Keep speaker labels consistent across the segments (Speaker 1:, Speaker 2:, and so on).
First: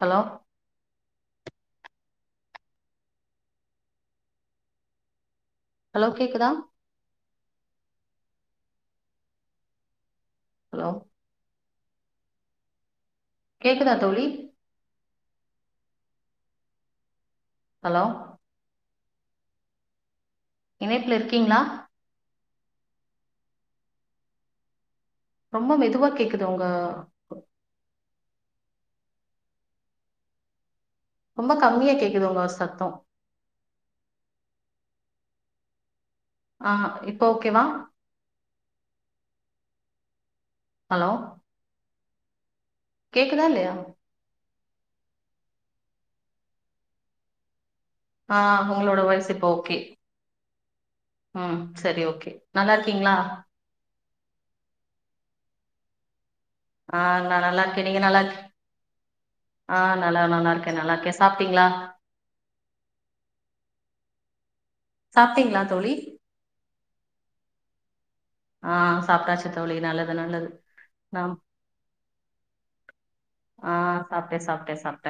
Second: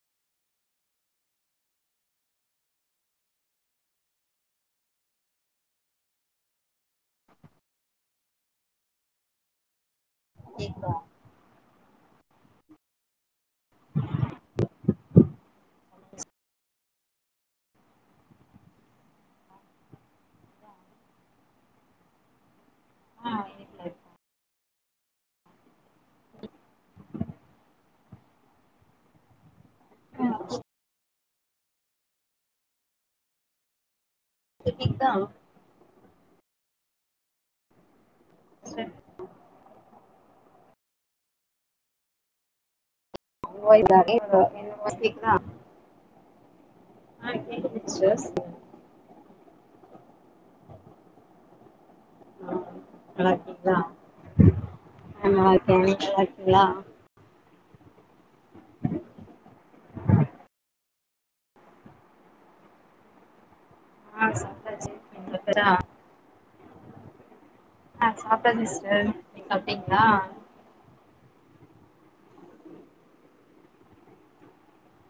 Speaker 1: Hello hello கேக்குதா hello
Speaker 2: கேக்தா
Speaker 1: கேக்குதா தோழி ஹலோ இணைப்புல இருக்கீங்களா ரொம்ப மெதுவா கேக்குது உங்க ரொம்ப கம்மியா கேக்குது உங்க சத்தோ
Speaker 2: ப கேக்தா
Speaker 1: ஆ இப்போ ஓகேவா
Speaker 2: ச
Speaker 1: ஹலோ
Speaker 2: [inaudible]
Speaker 1: கேக்குதா இல்லையா
Speaker 2: [unintelligible] கேக்குதா ஆ கேக்குது
Speaker 1: ஆ
Speaker 2: சிஸ்டர்
Speaker 1: உங்களோட வாய்ஸ் இப்போ கே ஆ சரி ஓகே நல்லா இருக்கீங்களா
Speaker 2: நல்லா இருக்கீங்களா ஆ நல்லா இருக்கே நீங்க நல்லா இருக்கீங்களா
Speaker 1: ஆ நா நல்லா கே நீங்க நல்லா ஆ நல்லா நல்லா இருக்கே நல்லாருக்கே சாப்ட்டீங்ளா
Speaker 2: ஆ ச
Speaker 1: சாப்ட்டீங்ளா தோழி
Speaker 2: ஆ சாப்டாச்சு
Speaker 1: ஆ
Speaker 2: சிஸ்டர் நீங்க சாப்ட்டீங்ளா
Speaker 1: நம் ஆ சாப்ட்டே சாப்ட்டே சாப்ட்ட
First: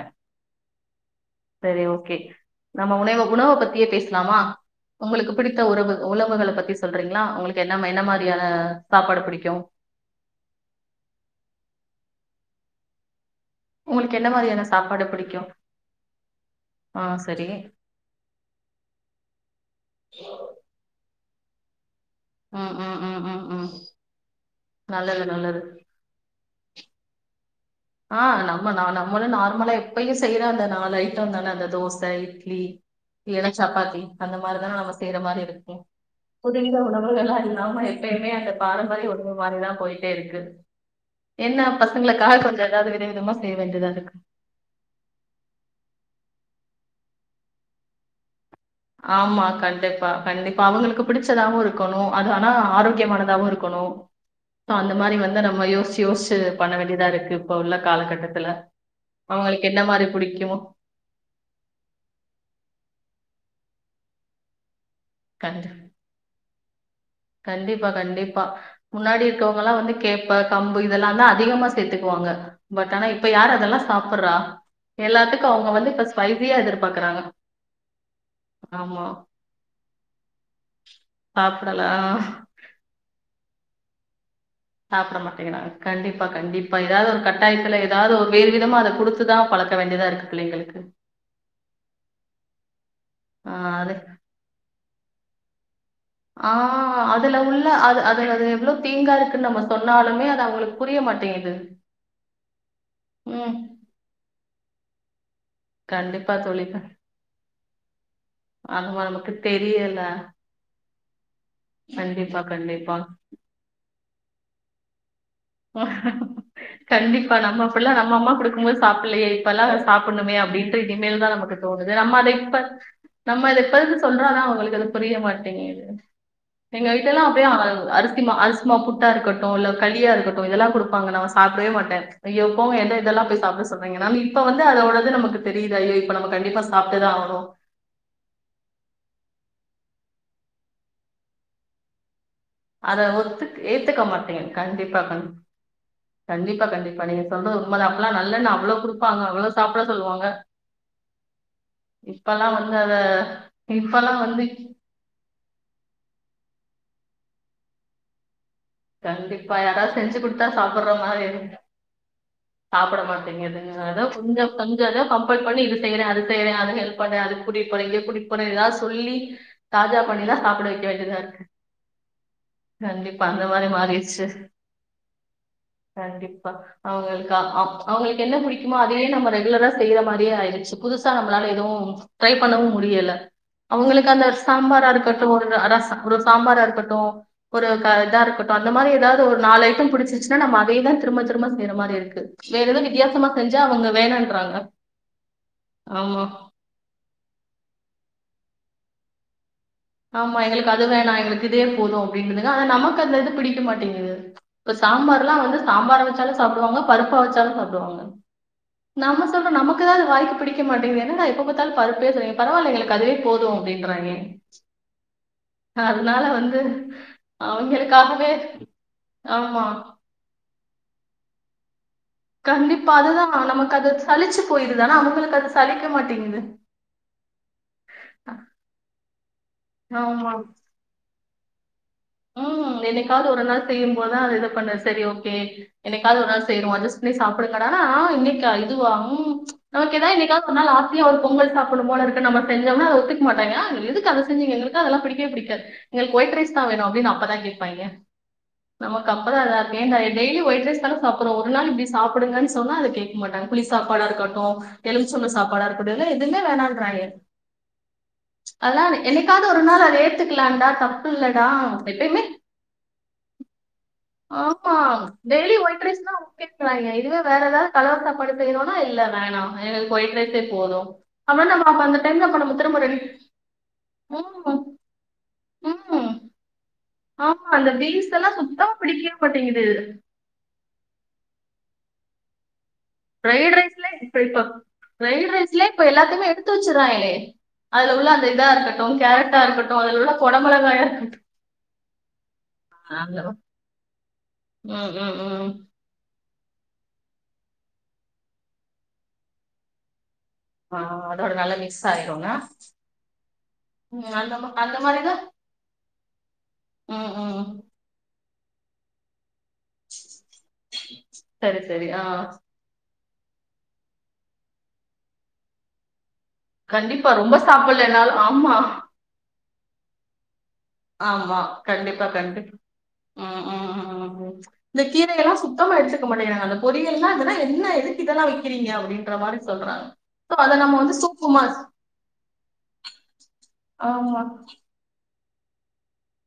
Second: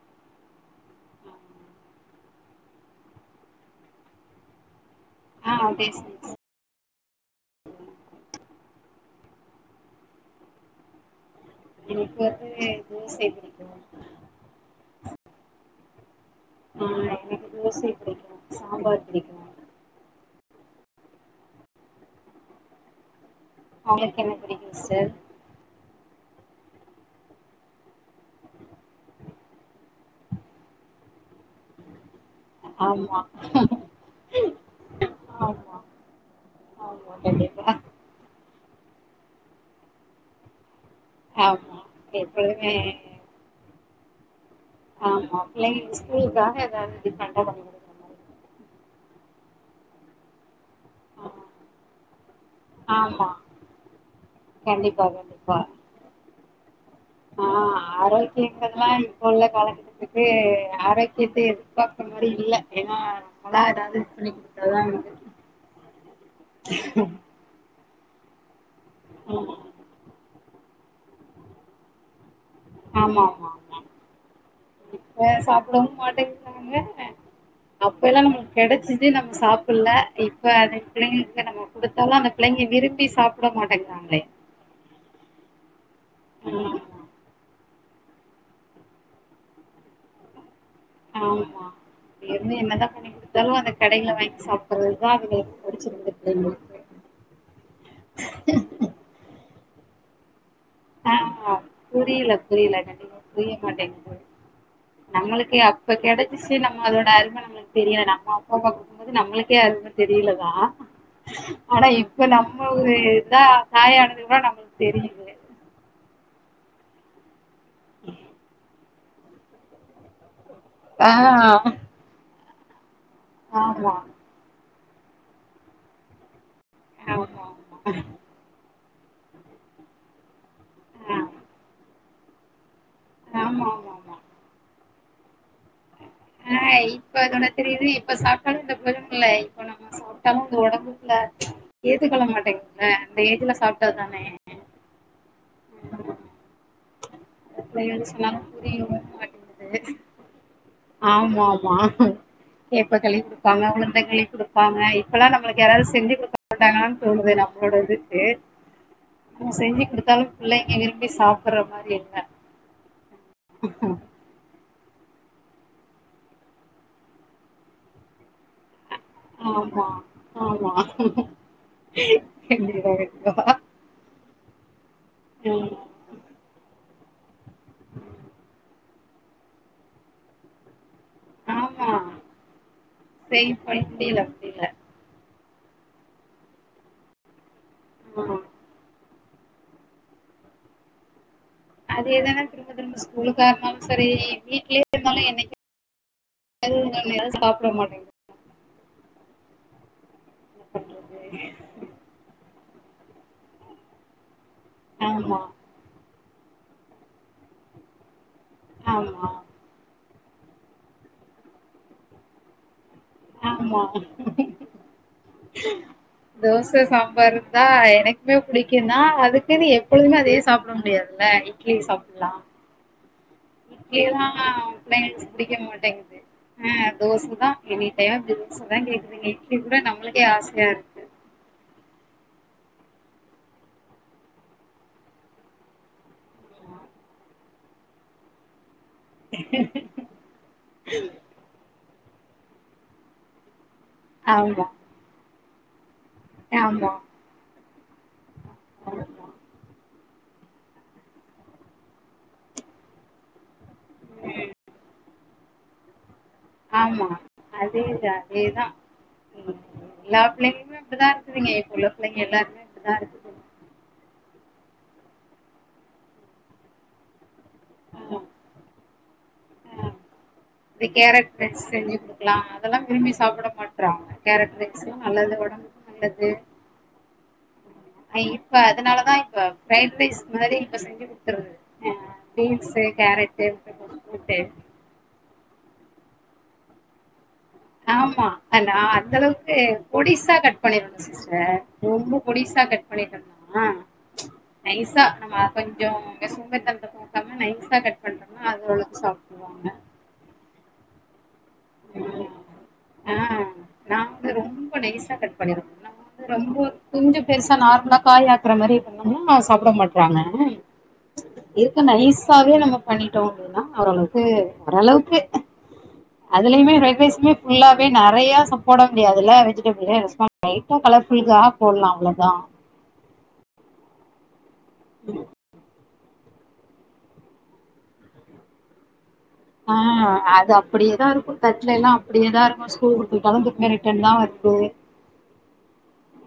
Speaker 1: செரி ஓகே நம்ம உணவு உணவு பத்தியே பேசலாமா உங்களுக்கு பிடித்த
Speaker 2: ஆ
Speaker 1: உறவு
Speaker 2: டேஸ்ட்
Speaker 1: உணவுகள பத்தி சொல்றீங்ளா உங்களுக்கு என்ன ம என்ன மா ஆ சாப்பாடு புடிக்கு
Speaker 2: எனக்கு வந்து தோசை பிடிக்கும்
Speaker 1: உங்களுக்கு என்ன மாரியான சாப்பாடு புடிக் க்கியோ
Speaker 2: ஆ எனக்கு தோசை புடிக்கு, சாம்பார் புடிக்கு
Speaker 1: ம், ம், ம், ம் ம்
Speaker 2: உங்களுக்கு என்ன புடிக்கு சிஸ்டர்
Speaker 1: நல்லது நல்லது ஆ நம்ம நா நம்மளு நார்மலா எப்பயு செய்யுற அந்த நாலு ஐட்டந்தான அந்த தோச, இட் லி
Speaker 2: ஆமா
Speaker 1: இல்லனா சப்பாத்தி அந்த மாரிதான நம்ம செய்ற மாரி இருக்கு
Speaker 2: ஆமா
Speaker 1: புதுவித
Speaker 2: ஆமா
Speaker 1: உணவுகலா
Speaker 2: கண்டிப்பா
Speaker 1: இல்லாம எப்பயுமே அந்த பாரம்பரிய உணவு மாரிதா போயிட்டே இருக்கு என்ன
Speaker 2: ஆமா
Speaker 1: பசங்களுக்காக கொஞ்சோ ஏதாவது வித
Speaker 2: எப்பொழுதுமே
Speaker 1: விதமா செய்ய வேண்டியதாருக் கு
Speaker 2: ஆமா பிள்ளைங்க ஸ்கூலுக்காக ஏதாவது டிஃபரெண்டா பண்ணி குடுக்ற மாரி
Speaker 1: ஆமா கண்டிப்பா, கண்டிப் இப்ப அவங்களுக்கு புடிச்சதாவு
Speaker 2: ஆ
Speaker 1: இருக்கணு அது ஆனா
Speaker 2: ஆமா
Speaker 1: ஆரோக்கியமானதாவு இருக்கணு சோ அந்த
Speaker 2: கண்டிப்பா
Speaker 1: மாரி வந்து
Speaker 2: கண்டிப்பா
Speaker 1: நம்ம யோசிச்சு யோசிச்சு பண்ண வேண்டிய
Speaker 2: ஆ ஆரோக்கியங்கிறதெல்லா இப்ப உள்ள
Speaker 1: அவங்களுக்கு என்ன மாதிரி
Speaker 2: காலகட்டத்துக்கு
Speaker 1: பிடிக்குமோ
Speaker 2: ஆரோக்கியத்த எதிர்பாக்கற மாரி இல்ல ஏன்னா நம்மளா ஏதாவது சொல்லி குடுத்தாதா உண்டு
Speaker 1: கண்டிப் கண்டிப்பா கண்டிப்பா முன்னாடி
Speaker 2: ம்
Speaker 1: இருக்கவங்கல்லா வந்து கேப்ப கம்பு இதெல்லாதா அதிகமா சேத்துக்குவாங்க
Speaker 2: ஆமா ஆமா ஆ இப்ப
Speaker 1: எல்லாத்துக்கும் அவங்க
Speaker 2: சாப்டவு
Speaker 1: வந்து இப்ப ஸ்பைசியா
Speaker 2: மாட்டேங்கிறாங்க
Speaker 1: எதிர்பார்க்கறாங்க
Speaker 2: அப்ப எல்லா நம்மளுக்கு
Speaker 1: ஆமா
Speaker 2: கெடைச்சிச்சி நம்ம சாப்ட்ல்ல இப்ப அது பிள்ளைங்களுக்கு நம்ம
Speaker 1: சாப்பிடல
Speaker 2: குடுத்
Speaker 1: ஆ,
Speaker 2: அதெல்லா அந்த பிள்ளைங்க விரும்பி சாப்ட மாட்டேங்கிறாங் களே
Speaker 1: சாப்ட மாட்டேங்கிறாங்க கண்டிப்பா கண்டிப்பா
Speaker 2: ம்
Speaker 1: ஏதாவது ஒரு கட்டாயத்துல ஏதாவது ஒரு வேறு விதமா அத குடுத்துதா பழக்க வேண்டியதா இருக்கு பிள்ளைங்களுக்கு
Speaker 2: ஆமா இப்டி இருந்தா என்னதா வாங்கி
Speaker 1: ஆ
Speaker 2: குடுத்தாலு அந்த
Speaker 1: அது
Speaker 2: கடையில வாங்கி சாப்ட்றது அதா அவுங்களுக்கு
Speaker 1: ஆ அதுல உள்ள அது அது அது எவ்ளோ தேங்கா இருக்குன்னு நம்ம சொன்னாலுமே அது அவுங்களுக்கு
Speaker 2: ஆ புரியல புரியல கண்டிப்பா
Speaker 1: ம்
Speaker 2: புரிய மாட்டேங்கிது நம்மளுக் அப்ப
Speaker 1: கண்டிப்பா
Speaker 2: கிடைச்சிச்சி
Speaker 1: தோழி
Speaker 2: நம்ம அதோட அருமை நம்மளுக்கு தெரியல நம்ம
Speaker 1: அதுமா
Speaker 2: க்கும்போது
Speaker 1: நமக்கு
Speaker 2: நம்மளுக்கே அருமை
Speaker 1: தெரியல
Speaker 2: தெரியலதா ஆனா இப்ப
Speaker 1: கண்டிப்பா
Speaker 2: நம்ம ஒரு
Speaker 1: கண்டிப்பா
Speaker 2: இதா தாயானத்துக்க ப்பறோ நம்மளுக்கு தெரியுது
Speaker 1: கண்டிப்பா நம்ம அப்பல்லா நம்ம அம்மா குடுக்கும் போது சாப்புட்லயே இப்பல்லா சப்புட்ணுமே அப் டின்ட்டு
Speaker 2: ஆ
Speaker 1: இனிமேல்தா நமக்கு தோணுது நம்ம அத இப்ப ப நம்ம அத இப்ப
Speaker 2: ஆமா
Speaker 1: எதுக்கு சொல்றோனா அவங்களுக்கு அது புரிய மாட்டீங்க எங்க வீட்லல்லாம்
Speaker 2: ஆமா
Speaker 1: அப்டியே
Speaker 2: ஆமா
Speaker 1: அரிசிமா அரிசி உப்மா புட்டா இருக்கட்டும் இல்ல களியா இருக்கட் இதெல்லா கொடுப்பாங்க
Speaker 2: ஆ
Speaker 1: நாம சாப்டவே மாட்டே ஐயோ போங்க என்ட்ட இதெல்லாம் போய் சாப்ட
Speaker 2: ஆமா ஆமா
Speaker 1: சொல்றீங்க
Speaker 2: ஆமா
Speaker 1: இப்ப வந்து அதோட நமக்கு தெரியுது ஐயோ இப்ப நம்ம
Speaker 2: ஆ
Speaker 1: கண்டிப்பா சாப்பிட்டுதான்
Speaker 2: இப்ப இதோட
Speaker 1: ஆகணும்
Speaker 2: தெரியுது இப்ப சாப்டோன இத பாருங்களே இப்ப நம்ம சாப்பிட்டாலு இந்த உடம்புல ஏத்துக் கொள்ள மாட்
Speaker 1: அத ஒத்து ஏத்துக்க மாட்டேங்க கண்டிப்பா கண் கண்டிப்பா கண்டிப்பா நீங்க சொல்றது உண்மைதான் அப்பெல்லாம் நல்லெண்ணெய் அவ்வளவு கொடுப்பாங்க அவ்வளவு சாப்பிட சொல்லுவாங்க
Speaker 2: ஆமா ஆமா
Speaker 1: இப்பெல்லாம் வந்து அத
Speaker 2: கேப்பகளி குடுப்பாங்க
Speaker 1: இப்பெல்லாம்
Speaker 2: உளுந்தங்களி
Speaker 1: வந்து
Speaker 2: குடுப்பாங்க இப்பல்லாம் நம்ம யாராவது செஞ்சுடுக்க டாங்களானு தோணுது நம்மளோட இதுக்கு நம்ம
Speaker 1: கண்டிப்பா யாராவது செஞ்சு
Speaker 2: குடுத்தாலு
Speaker 1: குடுத்து தா
Speaker 2: பிள்ளைங்க
Speaker 1: சாப்புட்ற
Speaker 2: விரும்பி
Speaker 1: மாரி
Speaker 2: சாப்புட்ற மாரி இல்ல
Speaker 1: சாப்ட மாட்டேங்குது அதா கொஞ்சம் கொஞ்ச இத கம்பெல் பண்ணி இது செய்றே அது செய்றே அது ஹெல்ப் பண்ணு அதுக்கு கூட்டிட்டு போற இங்க போறதா எத சொல்லி
Speaker 2: ஆமா
Speaker 1: தாஜா பண்ணிலா சாப்பிட
Speaker 2: ஆமா
Speaker 1: வைக்க வேண்டியதா
Speaker 2: கண்டிப்பா
Speaker 1: அந்த
Speaker 2: கண்டிப்பா
Speaker 1: மாரி மாறிடுச்சு
Speaker 2: ம்
Speaker 1: கண்டிப்பா அவங்கக்கா அவங்களுக்கு என்ன புடிக்குமோ அதுவே நம்ம ரெகுலரா செய்யற மாரியே ஆயிடுச்சு புதுசா நம்மளால எதுவும்
Speaker 2: ஆமா
Speaker 1: ட்ரை பண்ணவும் முடியல
Speaker 2: சேவ் பண்ண
Speaker 1: அவங்களுக்கு
Speaker 2: முடியல
Speaker 1: அந்த
Speaker 2: முடியல
Speaker 1: சாம்பாரா இருக்கட்டும் அதா அ ஒரு சாம்பாரா இருக்கட்டும் ஒரு க இதா
Speaker 2: ஆமா
Speaker 1: இருக் ஏதாவது ஒரு நால ஐட்டம் புடிச்சிருசினா நம்ம அதே தான் திரும்ப திரும்ப செய்யற மாரி இருக்கு
Speaker 2: அதேதானே
Speaker 1: வேற
Speaker 2: திரும்ப
Speaker 1: எதுவு
Speaker 2: திரும்ப
Speaker 1: வித்தியாசமா
Speaker 2: ஸ்கூலுக்கா
Speaker 1: செஞ்சா
Speaker 2: இருந்தாலும்
Speaker 1: அவங்க
Speaker 2: சரி
Speaker 1: வேணான்றாங்க
Speaker 2: வீடலயே இருந்தாலும் என்னைக்கா
Speaker 1: ஆமா
Speaker 2: ஒ எவும் சாப்பிட மாட்டேங்க
Speaker 1: ஆமா எங்களுக்கு அது வேணா
Speaker 2: பண்றது
Speaker 1: நான் எங்களுக்கு இதேவே போதும் அப்படின்றுதுங்க ஆன நமக்கு அந்த இது பிடிக்க மாட்டேங்குது இப்ப
Speaker 2: ஆமா
Speaker 1: சாம்பார்லாம் வந்து சாம்பாரை வச்சு [unintelligible] சாப்பிடுவாங்க பருப்பா வச்சாலும் சாப்படுவாங்க நம்ம
Speaker 2: ஆமா
Speaker 1: சொல்றோம் நமக்குதான் அது வாய்ப் பிடிக்க மாட்டீங்கன்னான் எப்ப பத்தாலு பருப்பே செய பரவால எங்களுக்கு அதுவே போதும் அப்படின்றாங்க அதனால வந்து
Speaker 2: தோசை சாப்பறது தா
Speaker 1: அவங்களுக்காகவே
Speaker 2: எனக்குமே பிடிக்குன்னா
Speaker 1: ஆமா
Speaker 2: அதுக்குன் எப்பொழுதுமே அதையே சாப்பிட முடியாதுல்ல இட்லி சா
Speaker 1: கண்டிப்பா அதுதான் நமக்கு அது
Speaker 2: இப்தியேதான்
Speaker 1: சலிச்சு
Speaker 2: [unintelligible]
Speaker 1: போயிருது ஆனா அவங்களுக்கு அது
Speaker 2: பிடிக்க
Speaker 1: சலிக்க
Speaker 2: மாட்டேங்குது ஆ தோசைதான் எனிடைம் [unintelligible] கேக்குதுங்க இப்ப நம்பளுக்கே
Speaker 1: ஆமா
Speaker 2: ஆசையா இருக்கு
Speaker 1: ம் என்னிக்காவது ஒரு நாள் செய்யும்போதுதான் அதது இது பண்ண சரி ஓகே என்னிக்காவது ஒரு நாள் செய்றோ அஜஸ்ட் பண்ணி சாப்பிடுங்கடா இன்னிக்கா அதுவா உ நமக்கு ஏதா என்னிக்காவது ஒரு நாள் ஆசையா வந்து பொங்கல் சாப்படுனும் போல இருக் நம்ம செஞ்சோனா அத ஒத்துக்க மாட்டாங்க எதுக்கு அத செஞ்சிங்க
Speaker 2: ஆமா
Speaker 1: எங்குளுக்களா அதெல்லா பிடிக்கவே பிடிக்காது எங்குளுக்கு ஒயிட் ரைஸ்தா வேணு
Speaker 2: ஆமா
Speaker 1: டீன் அப்பதா கேப் ப்பாயிங்க நமக்கு
Speaker 2: ஆமா
Speaker 1: அப்பதா அத [unintelligible] டெய்லி ஒயிட்ரைஸ்தான சாப்பறோம் ஒரு நாள் இப்பிடி சாப்பிடுங்க சொன்னா அத கேக்க மாட்டாங்க புளி சாப்பாடா இருக்கட்டோ எலும் ச்சம் சாப்பாட இருக்கட்டு [unintelligible] செஞ்சா வேணாங்கறங்க
Speaker 2: ஆமா அதேதான் அதேதான்
Speaker 1: அதான் அல்லா எனிக்காவுது
Speaker 2: ம்,
Speaker 1: ஒரு நாள் அத
Speaker 2: எல்லா
Speaker 1: ஏத்துக்கலான்டா
Speaker 2: பிள்ளைங்களுமே
Speaker 1: தப்பு
Speaker 2: இப்படிதான்
Speaker 1: இல்லடா
Speaker 2: இருக்குதுங்க இப்ப உள்ள
Speaker 1: எப்பயுமே
Speaker 2: பிள்ளைங்க எல்லாருமே இப்டிதா இருக்குதுங்
Speaker 1: ஆமா டெய்லி ஒயிட்ரைஸ்தா அவுங் கேக்கிறாயிங்க இதுவே வேற எதாவ கலர்
Speaker 2: ஆமா.
Speaker 1: சாப்பாடு செய்ரோன்னா இல்ல [unintelligible]
Speaker 2: இது
Speaker 1: அப்புறம்
Speaker 2: கேரட்ரைஸ்
Speaker 1: நம்ம அப்ப
Speaker 2: செஞ்சு
Speaker 1: அந்த டைம்ல
Speaker 2: குடுக்குலா
Speaker 1: அப்ப நம்ம திரும்ப
Speaker 2: அதெல்லாம்
Speaker 1: ரெண்டு
Speaker 2: விரும்பி சாப்புட மாட்டறாங்க கேரட்டு
Speaker 1: ம்
Speaker 2: பீன்ஸ்சுல்லா நல்லது ஒடம்புக்கு
Speaker 1: ம்
Speaker 2: நல்லது
Speaker 1: ஆமா அந்த பீன்ஸ் எல்லாம்
Speaker 2: இப்ப
Speaker 1: சுத்தமா
Speaker 2: அதனாலதா
Speaker 1: பிடிக்கவே
Speaker 2: இப்ப
Speaker 1: மாட்டேங்குது
Speaker 2: ஃபிரைட் ரைஸ் மாரி இப்ப செஞ்சு குடுக்கற அ பீன்ஸு கேரட்டு
Speaker 1: ஃப்ரைட் ரைஸ்லா
Speaker 2: போட்டு
Speaker 1: எப்புடிப்ப ஃப்ரைட் ரைஸ் லே இப்ப எல்லாத்தைமே எடுத்து வெச்சுறாங்களே
Speaker 2: ஆமா அனா அந்தளவுக்கு
Speaker 1: இருக்கட்டும் அதுல உள்ள
Speaker 2: பொடிசா கட்
Speaker 1: குடமிளகாயா
Speaker 2: பண்ணிறனு சிஸ்டர் ரொம்ப பொடிசா கட்
Speaker 1: இருக்கட்டும்
Speaker 2: பண்ணிட்டம்னா
Speaker 1: ம்
Speaker 2: நைஸா
Speaker 1: ம்
Speaker 2: நம்ம
Speaker 1: ம்
Speaker 2: கொஞ்சோ சோம்பறித்தனத்த பாக்காம நைஸா கட் பண்ட்டம்னா அது ஓரளவுக் சாப்டுவாங்க
Speaker 1: ஆ அதோட நல்ல
Speaker 2: ஆ நா வந்து
Speaker 1: அந்த ம-
Speaker 2: ரொம்ப
Speaker 1: அந்த
Speaker 2: நைசா
Speaker 1: மாதிரிதான்
Speaker 2: கட் பண்ணிருவோ நா வந்து
Speaker 1: ம்
Speaker 2: கொஞ்ச
Speaker 1: ம்
Speaker 2: பெருசா நார்மலா காய வெட்ற மாரி பண்ணம்னா சாப்ட மாட்டாங்க
Speaker 1: சரி
Speaker 2: இருக்க
Speaker 1: சரி ஆ
Speaker 2: நைசாவே நம்ம பண்ணிட்டோ அப்டின்னா ஒரளவுக்கு ஓரளவுக்கு அதுலயுமே ஃப்ரை
Speaker 1: கண்டிப்பா
Speaker 2: ரைஸ்மே
Speaker 1: ரொம்ப
Speaker 2: ஃபுல்லாவே
Speaker 1: சாப்பிடலனாலும்
Speaker 2: நெறையா
Speaker 1: ஆமா.
Speaker 2: சப் போட முடியாதுல வெஜ் இதுயே ரெஸ்பான் லைட்டா
Speaker 1: ஆமா.
Speaker 2: கலர்ஃபுல்காக
Speaker 1: கண்டிப்பா,
Speaker 2: அவ்ளோதா
Speaker 1: கண்டிப்பா. ம் ம் ம் ம் இந்த கீரை எல்லா சுத்தமா எடுத்துக் க்கு மாட்டேங்குறாங்க அந்த பொரியல்லா இதுலா என்ன எதுக்கு இதலா வக்கிறீங்க அப்டின்
Speaker 2: ஆ அத அப்புடியேதா
Speaker 1: சூப்பு
Speaker 2: இருக்கு
Speaker 1: மாரி
Speaker 2: தட்லே எல்லா அப்புடியேதா இருக்கு ஸ்கூல் குடுத்துட்டாலு அது அப்டே ரிட்டன் தா
Speaker 1: ஆமா.
Speaker 2: வர்து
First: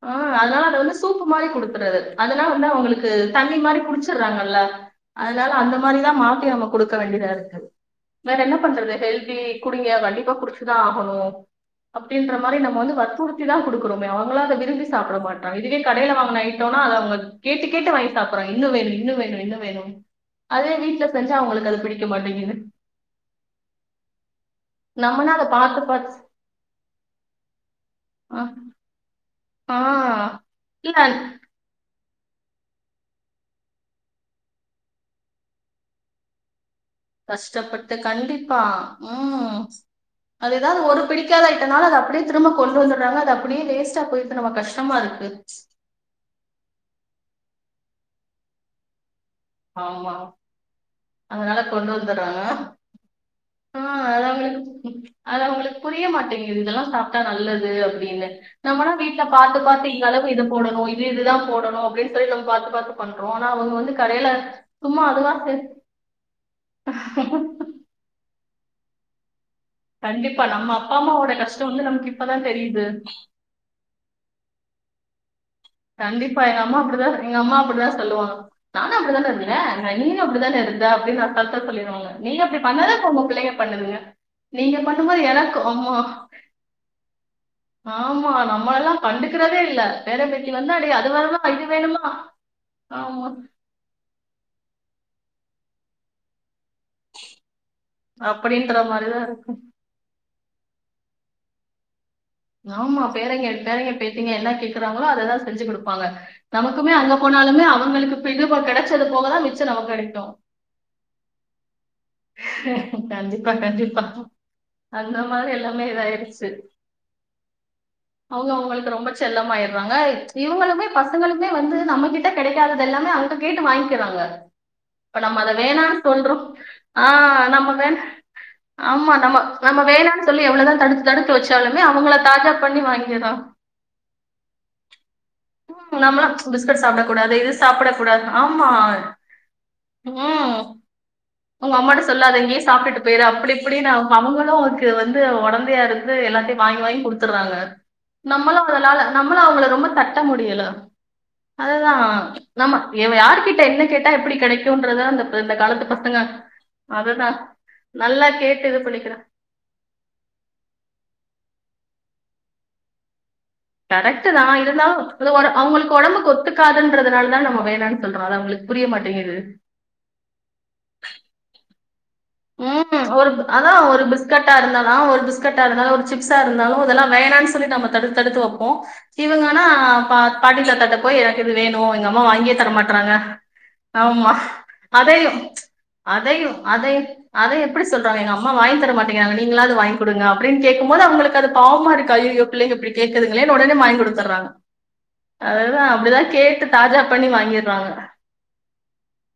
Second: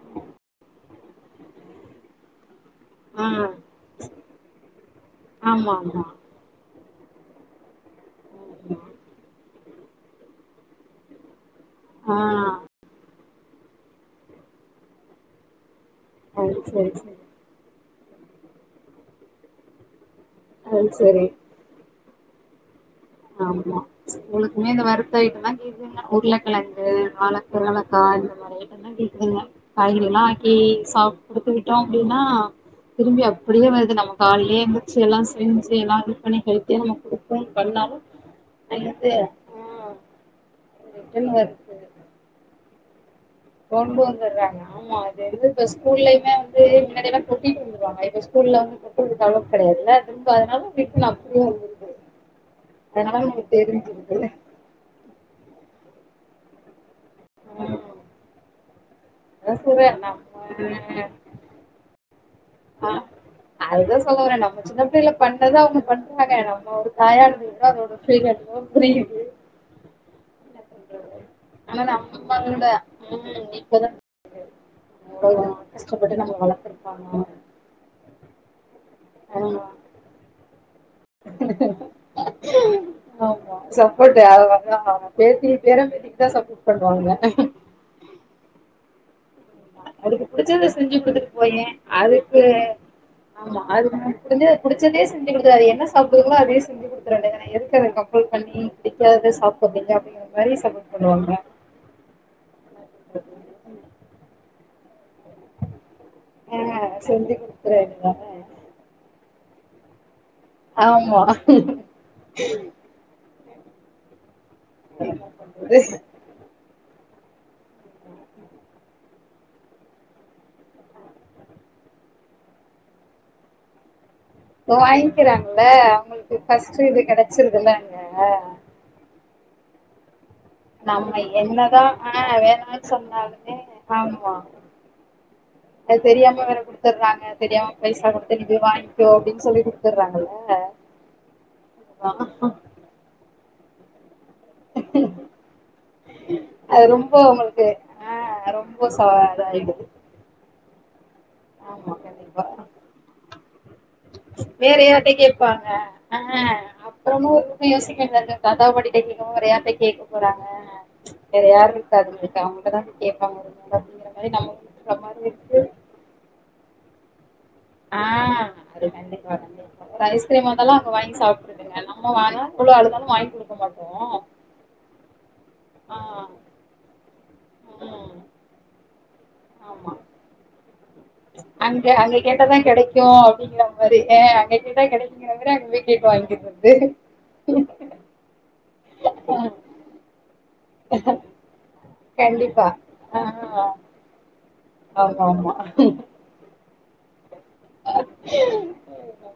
Speaker 1: ஆ அதனால அத ஒன்னு சூப்பு மாரி குடுத்துறது அதனா வ அவங்களுக்கு
Speaker 2: ஆ
Speaker 1: தண்ணி மாரி குடிச்சடுறாங்கல்ல அதனால
Speaker 2: ஆமா
Speaker 1: அந்த
Speaker 2: ஆமா
Speaker 1: மாரிதான் மாட் [unintelligible] குடுக்க வேண்டியதாருக்கு வேற என்ன பண்றது ஹெல்தி குடிங்க கண்டிப்பா குடிச்சுதா ஆகணு
Speaker 2: ஆ
Speaker 1: அப்படின்ற மாரி நம்ம வந்து வற்புறுத் தான் கொடுக்குறோம அவங்களா அத வித் ந்து சாப்புட மாட்டா இதுவே கடையில வாங்கன்னோ
Speaker 2: அது
Speaker 1: ஐட்டோனா
Speaker 2: சரி
Speaker 1: அதை
Speaker 2: சரி
Speaker 1: அவங்க கேட்டுக் கேட்டு வாங்கி சாப்படுறாங்க இன்னு வேணு இன்னு வேணு இன்னு வேணுன் அதே
Speaker 2: அது
Speaker 1: வீட்ல
Speaker 2: சரி
Speaker 1: செஞ்சா அவங்களுக்கு அது பிடி க்க மாட்டேங்குது
Speaker 2: ஆமா உங்களுக்குமே
Speaker 1: நம்மனா அத பாத்து
Speaker 2: [unintelligible]
Speaker 1: பாத்து
Speaker 2: உருளைக்கிழங்கு வால வாலக்கா ஆ இந்த
Speaker 1: அ
Speaker 2: மழையிட்ட தா கேக்குன்
Speaker 1: ஆ
Speaker 2: காய்கறில்லா ஆக்கி
Speaker 1: இல்ல
Speaker 2: சாப்படுத்து விட்டோம் அப்டின்னா திரும்பி அப்டியே வருது நம்ம காலையே எந்துச்சு எல்லா செஞ்சு எல்லா இது பண்ணி ஹெல்ப் [inaudible]
Speaker 1: கஷ்டப்பட்டு
Speaker 2: பண்ணாலு
Speaker 1: கண்டிப்பா
Speaker 2: அது வந்து
Speaker 1: ம்
Speaker 2: ஆ
Speaker 1: அது எதாவது ஒரு
Speaker 2: ரிட்டன்
Speaker 1: பிடிக்காத
Speaker 2: வருது
Speaker 1: அயிட்டனாலு அது அப்டியே திரும்ப கொண்டு வந்தறாங்க
Speaker 2: கொண்டு வந்தடுறாங்க ஆமா அது வந்து இப்ப ஸ்கூல்லயுமே வந்து முன்னாடியல்லா கொட்டிட்டு வந்துருவாங்க இப்ப ஸ்கூல வந்து கொட்டு
Speaker 1: ஆமா
Speaker 2: அப்டியே
Speaker 1: அதனால
Speaker 2: வந்துருது
Speaker 1: கொண்டு வந்தறாங்க
Speaker 2: அதனால நமக்கு
Speaker 1: ஆ
Speaker 2: தெரிஞ்சிருது
Speaker 1: அவுங்களுக்கு அது அவங்களுக்கு புரியமாட் ந்தெல்லா சாப் தா நல்லது
Speaker 2: ம்
Speaker 1: அப்டினு நம்மளா வீட் கீழ
Speaker 2: அதா
Speaker 1: பாத்து
Speaker 2: சொல்றே
Speaker 1: பாத்து இந்த அளவு இது போடணு இது
Speaker 2: நம்ம
Speaker 1: இதுதா போடணு அப்டின் சொல்லி நம் பாத்து பாத்து பண்றோ ஆனா அவுங்க வந்து கடைல
Speaker 2: சின்னப்பிள்ளைல பண்ணது அவுங்க பண்றாங்க நம்ம ஒரு தாயா இருந்து அதோட ஃபீல் என்னவோ புரியுது
Speaker 1: கண்டிப் இப்ப நம்ம அப்பா அம்மாவோட கஷ்ட
Speaker 2: ஆனா
Speaker 1: வந்து நமக்கு இப்பதா
Speaker 2: நம்மளோட
Speaker 1: தெரியுது
Speaker 2: ம் இப்பதா [unintelligible] நம்மள
Speaker 1: கண்டிப்பா எங்க அம்மா அப்புடிதா
Speaker 2: வளர்த்துருப்பாங்க
Speaker 1: எங்க அம்மா அப்புடிதா சொல்லுவாங்க நா நானு அப்டித்தான இருந்த
Speaker 2: ஆமா
Speaker 1: நா நீனு அப்புடித்தான இருந் தா அப்டின் அசால்ட்டா சொல்லிருவாங்க நீங்க அப்டி பண்ணதப்போ ஒ பிள்ளைக
Speaker 2: ஆமா
Speaker 1: பண்ணுதுங்க
Speaker 2: சப்போர்ட்
Speaker 1: நீங்க பண்ணும்போது
Speaker 2: பேத்தி
Speaker 1: எனக்கு அம்
Speaker 2: பேரன்
Speaker 1: மா
Speaker 2: பேத்திக்கு தான் சப்போர்ட் பண்ணுவாங்க
Speaker 1: ஆமா நம்மளெல்லா ஹண்டு க்குறதே இல்ல பேர பேத்தி
Speaker 2: ச்செத செஞ்சு குடுத்துட் போயே அதுக்கு ஆமா அதுவு முடிஞ்சத புடிச்சதே செஞ்சு குடுக்குறாரு என்ன சாப்டுவோங்களோ அது செஞ்சு குடுக்றாங்க ஏனா எதுக்கு அத கம்பெல் பண்ணீ
Speaker 1: அப்படின்ற மாதிரிதான் இருக்கு.
Speaker 2: பிடிக்காதத சாப்பிட்றீங்க அப்டிங்கற மாரி ச இது ஒன்னு
Speaker 1: ஆமா பேரெங்க பேரெங்க பேத்திங்க எல்லா கேட் போனா அததா செஞ்சு குடுப்பாங்க
Speaker 2: ஆ
Speaker 1: நமக்குமே அங்க
Speaker 2: செஞ்சு
Speaker 1: போனாலுமே
Speaker 2: குடுத்துற
Speaker 1: அவங்களுக்கு
Speaker 2: வேண்டியதுதானே
Speaker 1: பிந்துபோ கெடச்சது போகதா மிச்ச எது நமக் கெடைக்குதோ
Speaker 2: ஆமா
Speaker 1: கண்டிப் ப்ப கண்டிப்பா அந்த
Speaker 2: என்ன
Speaker 1: மாரி
Speaker 2: பண்றது
Speaker 1: எல்லாமே இதாயிருச்சு அவுங்க அவங்களுக்கு ரொம்ப செல்லமாயிறாங்க இவங்களுமே பசங்களுமே வந்து நம்ம கிட்ட கெடைக்காத தெல்லாமே அவங்ட கேட்டு வாய்ங்க்கிறாங்க
Speaker 2: வாய்ங்கிறாங்களா அவுங்ளுக்கு ஃபஸ்டு
Speaker 1: ஆஹ் நம்ம வேண் ஆமா நம்ம நம்ம வேணான்னு சொல்லி எவ்வளவுதான் தடுத்து
Speaker 2: நம்ம
Speaker 1: தடுத்து வச்சாலுமே
Speaker 2: என்னதா
Speaker 1: அவங்கள
Speaker 2: ஆஹ்
Speaker 1: தாஜா பண்ணி
Speaker 2: வேணான்
Speaker 1: வாங்கிடுறான்
Speaker 2: சொன்னாலுமே ஆமா
Speaker 1: ம்
Speaker 2: அத்
Speaker 1: நம்மளாம்
Speaker 2: தெரியாம வேற
Speaker 1: பிஸ்கட்
Speaker 2: குடுத்தர்றாங்க
Speaker 1: சாப்பிடக்கூடாது இது
Speaker 2: தெரியாம பைசா
Speaker 1: சாப்பிடக்கூடாது
Speaker 2: கொடுத்து நீ போய்
Speaker 1: ஆமா
Speaker 2: வாயிங்கோ அப்டின் சொல்லிட்டு குடுத்தர்றாங்கல்லா
Speaker 1: உ அம்மாட்ட சொல்லாதெங்கே சாப்டுட்டு போயிரு அப் ப்டினௌ அவங்களு அதுக்கு வந்து ஒடந்தையா இருந்து எல்லாத்தியு
Speaker 2: அது
Speaker 1: வாங்கி வாங்கி
Speaker 2: ரொம்ப
Speaker 1: குடுத்துட்றாங்க
Speaker 2: உங்களுக்கு ஆ
Speaker 1: நம்மளு
Speaker 2: ரொம்ப ச
Speaker 1: அதனால நம்மளு அவங்கள
Speaker 2: இதாயிடுது
Speaker 1: ரொம்ப தட்ட முடியல அததா
Speaker 2: ஆமா கண்டிப்பா
Speaker 1: நம்ம இவ்வ யாரு கிட் ல்ல என்ன கேட் டா எப்டி கெடைக்கூன்றத அந்தப் ப இந்த காலத்து பசங்க
Speaker 2: க அப்றொமா
Speaker 1: அதுதான்
Speaker 2: ஒரு ண்மை
Speaker 1: நல்லா
Speaker 2: யோசிக்கந்தா தாத்தாவ
Speaker 1: கேட்டு இது
Speaker 2: பாட்டிட்ட
Speaker 1: பண்ணிக்கிறாங்க
Speaker 2: கேக்காம வேற யார்ட்ட கேக்க போறாங்கா வேற யாருக்கா அதுங்களுக் தா அவங்கள்டதா போய் கேட்பாங்க
Speaker 1: கரெக்ட் தா இருந்தாலு து உட அவுங்குளுக்கு ஒடம்புக்கு ஒத்துக்காதுன் துங்குறதுனால தா ந
Speaker 2: ஆஹ் அது கண்டிப்பா கண்டிப்பா ஒரு ஐஸ்கிரீம் வந்தாலு அங்க வாங்கி சாப் வேணா
Speaker 1: உம் ஒரு அதா ஒரு பிஸ்கட்டா இருந்தால ஒரு பிஸ்கட்டா இருந்தாலு ஒரு
Speaker 2: ஆ
Speaker 1: சிப்ஸா இருந்தாலு அதெல்லா வேணானு சொல்லி நம்ம தடுத்
Speaker 2: ம்
Speaker 1: தடுத்து வப்போ இவங்கனா
Speaker 2: ஆமா
Speaker 1: பா பாட்டி தாத்தாட்ட போய் எனக்கு இது
Speaker 2: அங்க
Speaker 1: வேணும் எங்க
Speaker 2: அங்க
Speaker 1: அம்மா
Speaker 2: கேட்ட
Speaker 1: வாங்கியே
Speaker 2: தா கெடைக்கு
Speaker 1: தரமாட்றாங்க.
Speaker 2: அப்டிங்கிற மாரி ஏ
Speaker 1: ஆமா
Speaker 2: அங்க கேட்டா
Speaker 1: அதையும்
Speaker 2: கெடைக்கூங்கிற அங்க போய் கேட்டு வாய்ங்க்கிறது
Speaker 1: அதூ எப்டி சொல்றங்க எங்க அம்மா வாய்ங் தரமாடெங்கராங்க நீங்களாவது வாய்ங் குடுங்க அப்டினு கேட்குபோது அவங்குளுக்கு அது பாவமா இருக்கு அய்யய்யோ
Speaker 2: கண்டிப்பா
Speaker 1: பிள்ளைங்க இப்டி கேக்குதுங்களேனு
Speaker 2: ஆ
Speaker 1: உடனே வாய்ங்க்கொடுத்தராங்க
Speaker 2: ஆமா ஆமா
Speaker 1: ஆஹ் அதுதா
Speaker 2: என்ன
Speaker 1: அப்டிதா கேட்டு தாஜா பண்ணி வாய்ங் வாங்கீற்றாங்க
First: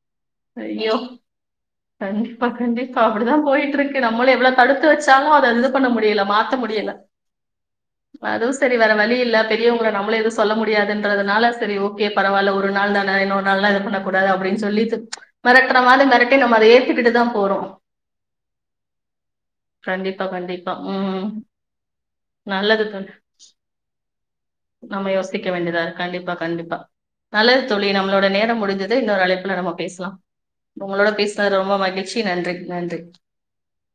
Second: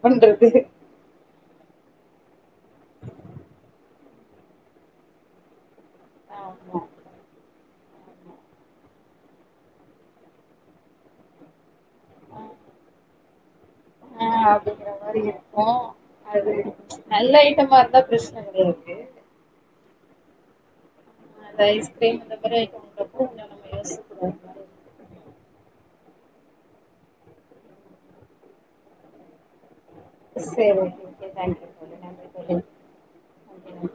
Speaker 2: பண்றது
Speaker 1: ஐயோ கண்டிப்பா கண்டிப் ப்பா அப்டிதா போயிட்ருக்கு நம்மளு எவ்ளோ தடுத்து வச்சாலு அததுது பண்ண முடியில மாத்த
Speaker 2: ஆமா
Speaker 1: முடியில அதுவு சேரி வேற வழியில்ல பெரியவங்கள நம்மளு எதுவு சொல்ல முடியாதுன்றதுனால சேரி ஓக் க்கே பரவால்ல ஒரு நாள் தானே இன்னொரு நாள்லா இது பண்ணக்
Speaker 2: ஆ
Speaker 1: கூடாது அப்டின்
Speaker 2: அப்டிங்கிற
Speaker 1: சொல்லிட்டு ச்
Speaker 2: மாரி இருக்கு
Speaker 1: மிரட்டுற மாதிரி மிரட்டி நம்ம அத ஏத்துக்கிட்டு தா போறோ
Speaker 2: பிரிச்சன கெடையாது
Speaker 1: கண்டிப்பா கண்டிப்பா உம்
Speaker 2: அந்த ஐஸ்கிரீம் இந்த மாரி
Speaker 1: நல்லது தோழி
Speaker 2: ஐட்டம்ன்றப்போ கொஞ்ச நம்ம யோசிக்கற மாரி இருக்கு
Speaker 1: நம்ம யோசிக்க வேண்டியதா இரு கண்டிப்பா கண்டிப்பா நல்லது தோழி நம்ளோட நேரம் முடிஞ்சுது இன்னொரு அழைப்புல நம்ம பேஸ் லா
Speaker 2: சேரி ஓகே
Speaker 1: உங்குளோட
Speaker 2: ஓகே
Speaker 1: பேசுனது
Speaker 2: தேங்க்யூ
Speaker 1: ரொம்ப
Speaker 2: தோழி
Speaker 1: மகிழ்ச்சி நன்றி
Speaker 2: தோழி
Speaker 1: நன்றி
Speaker 2: ஓகே நன்றி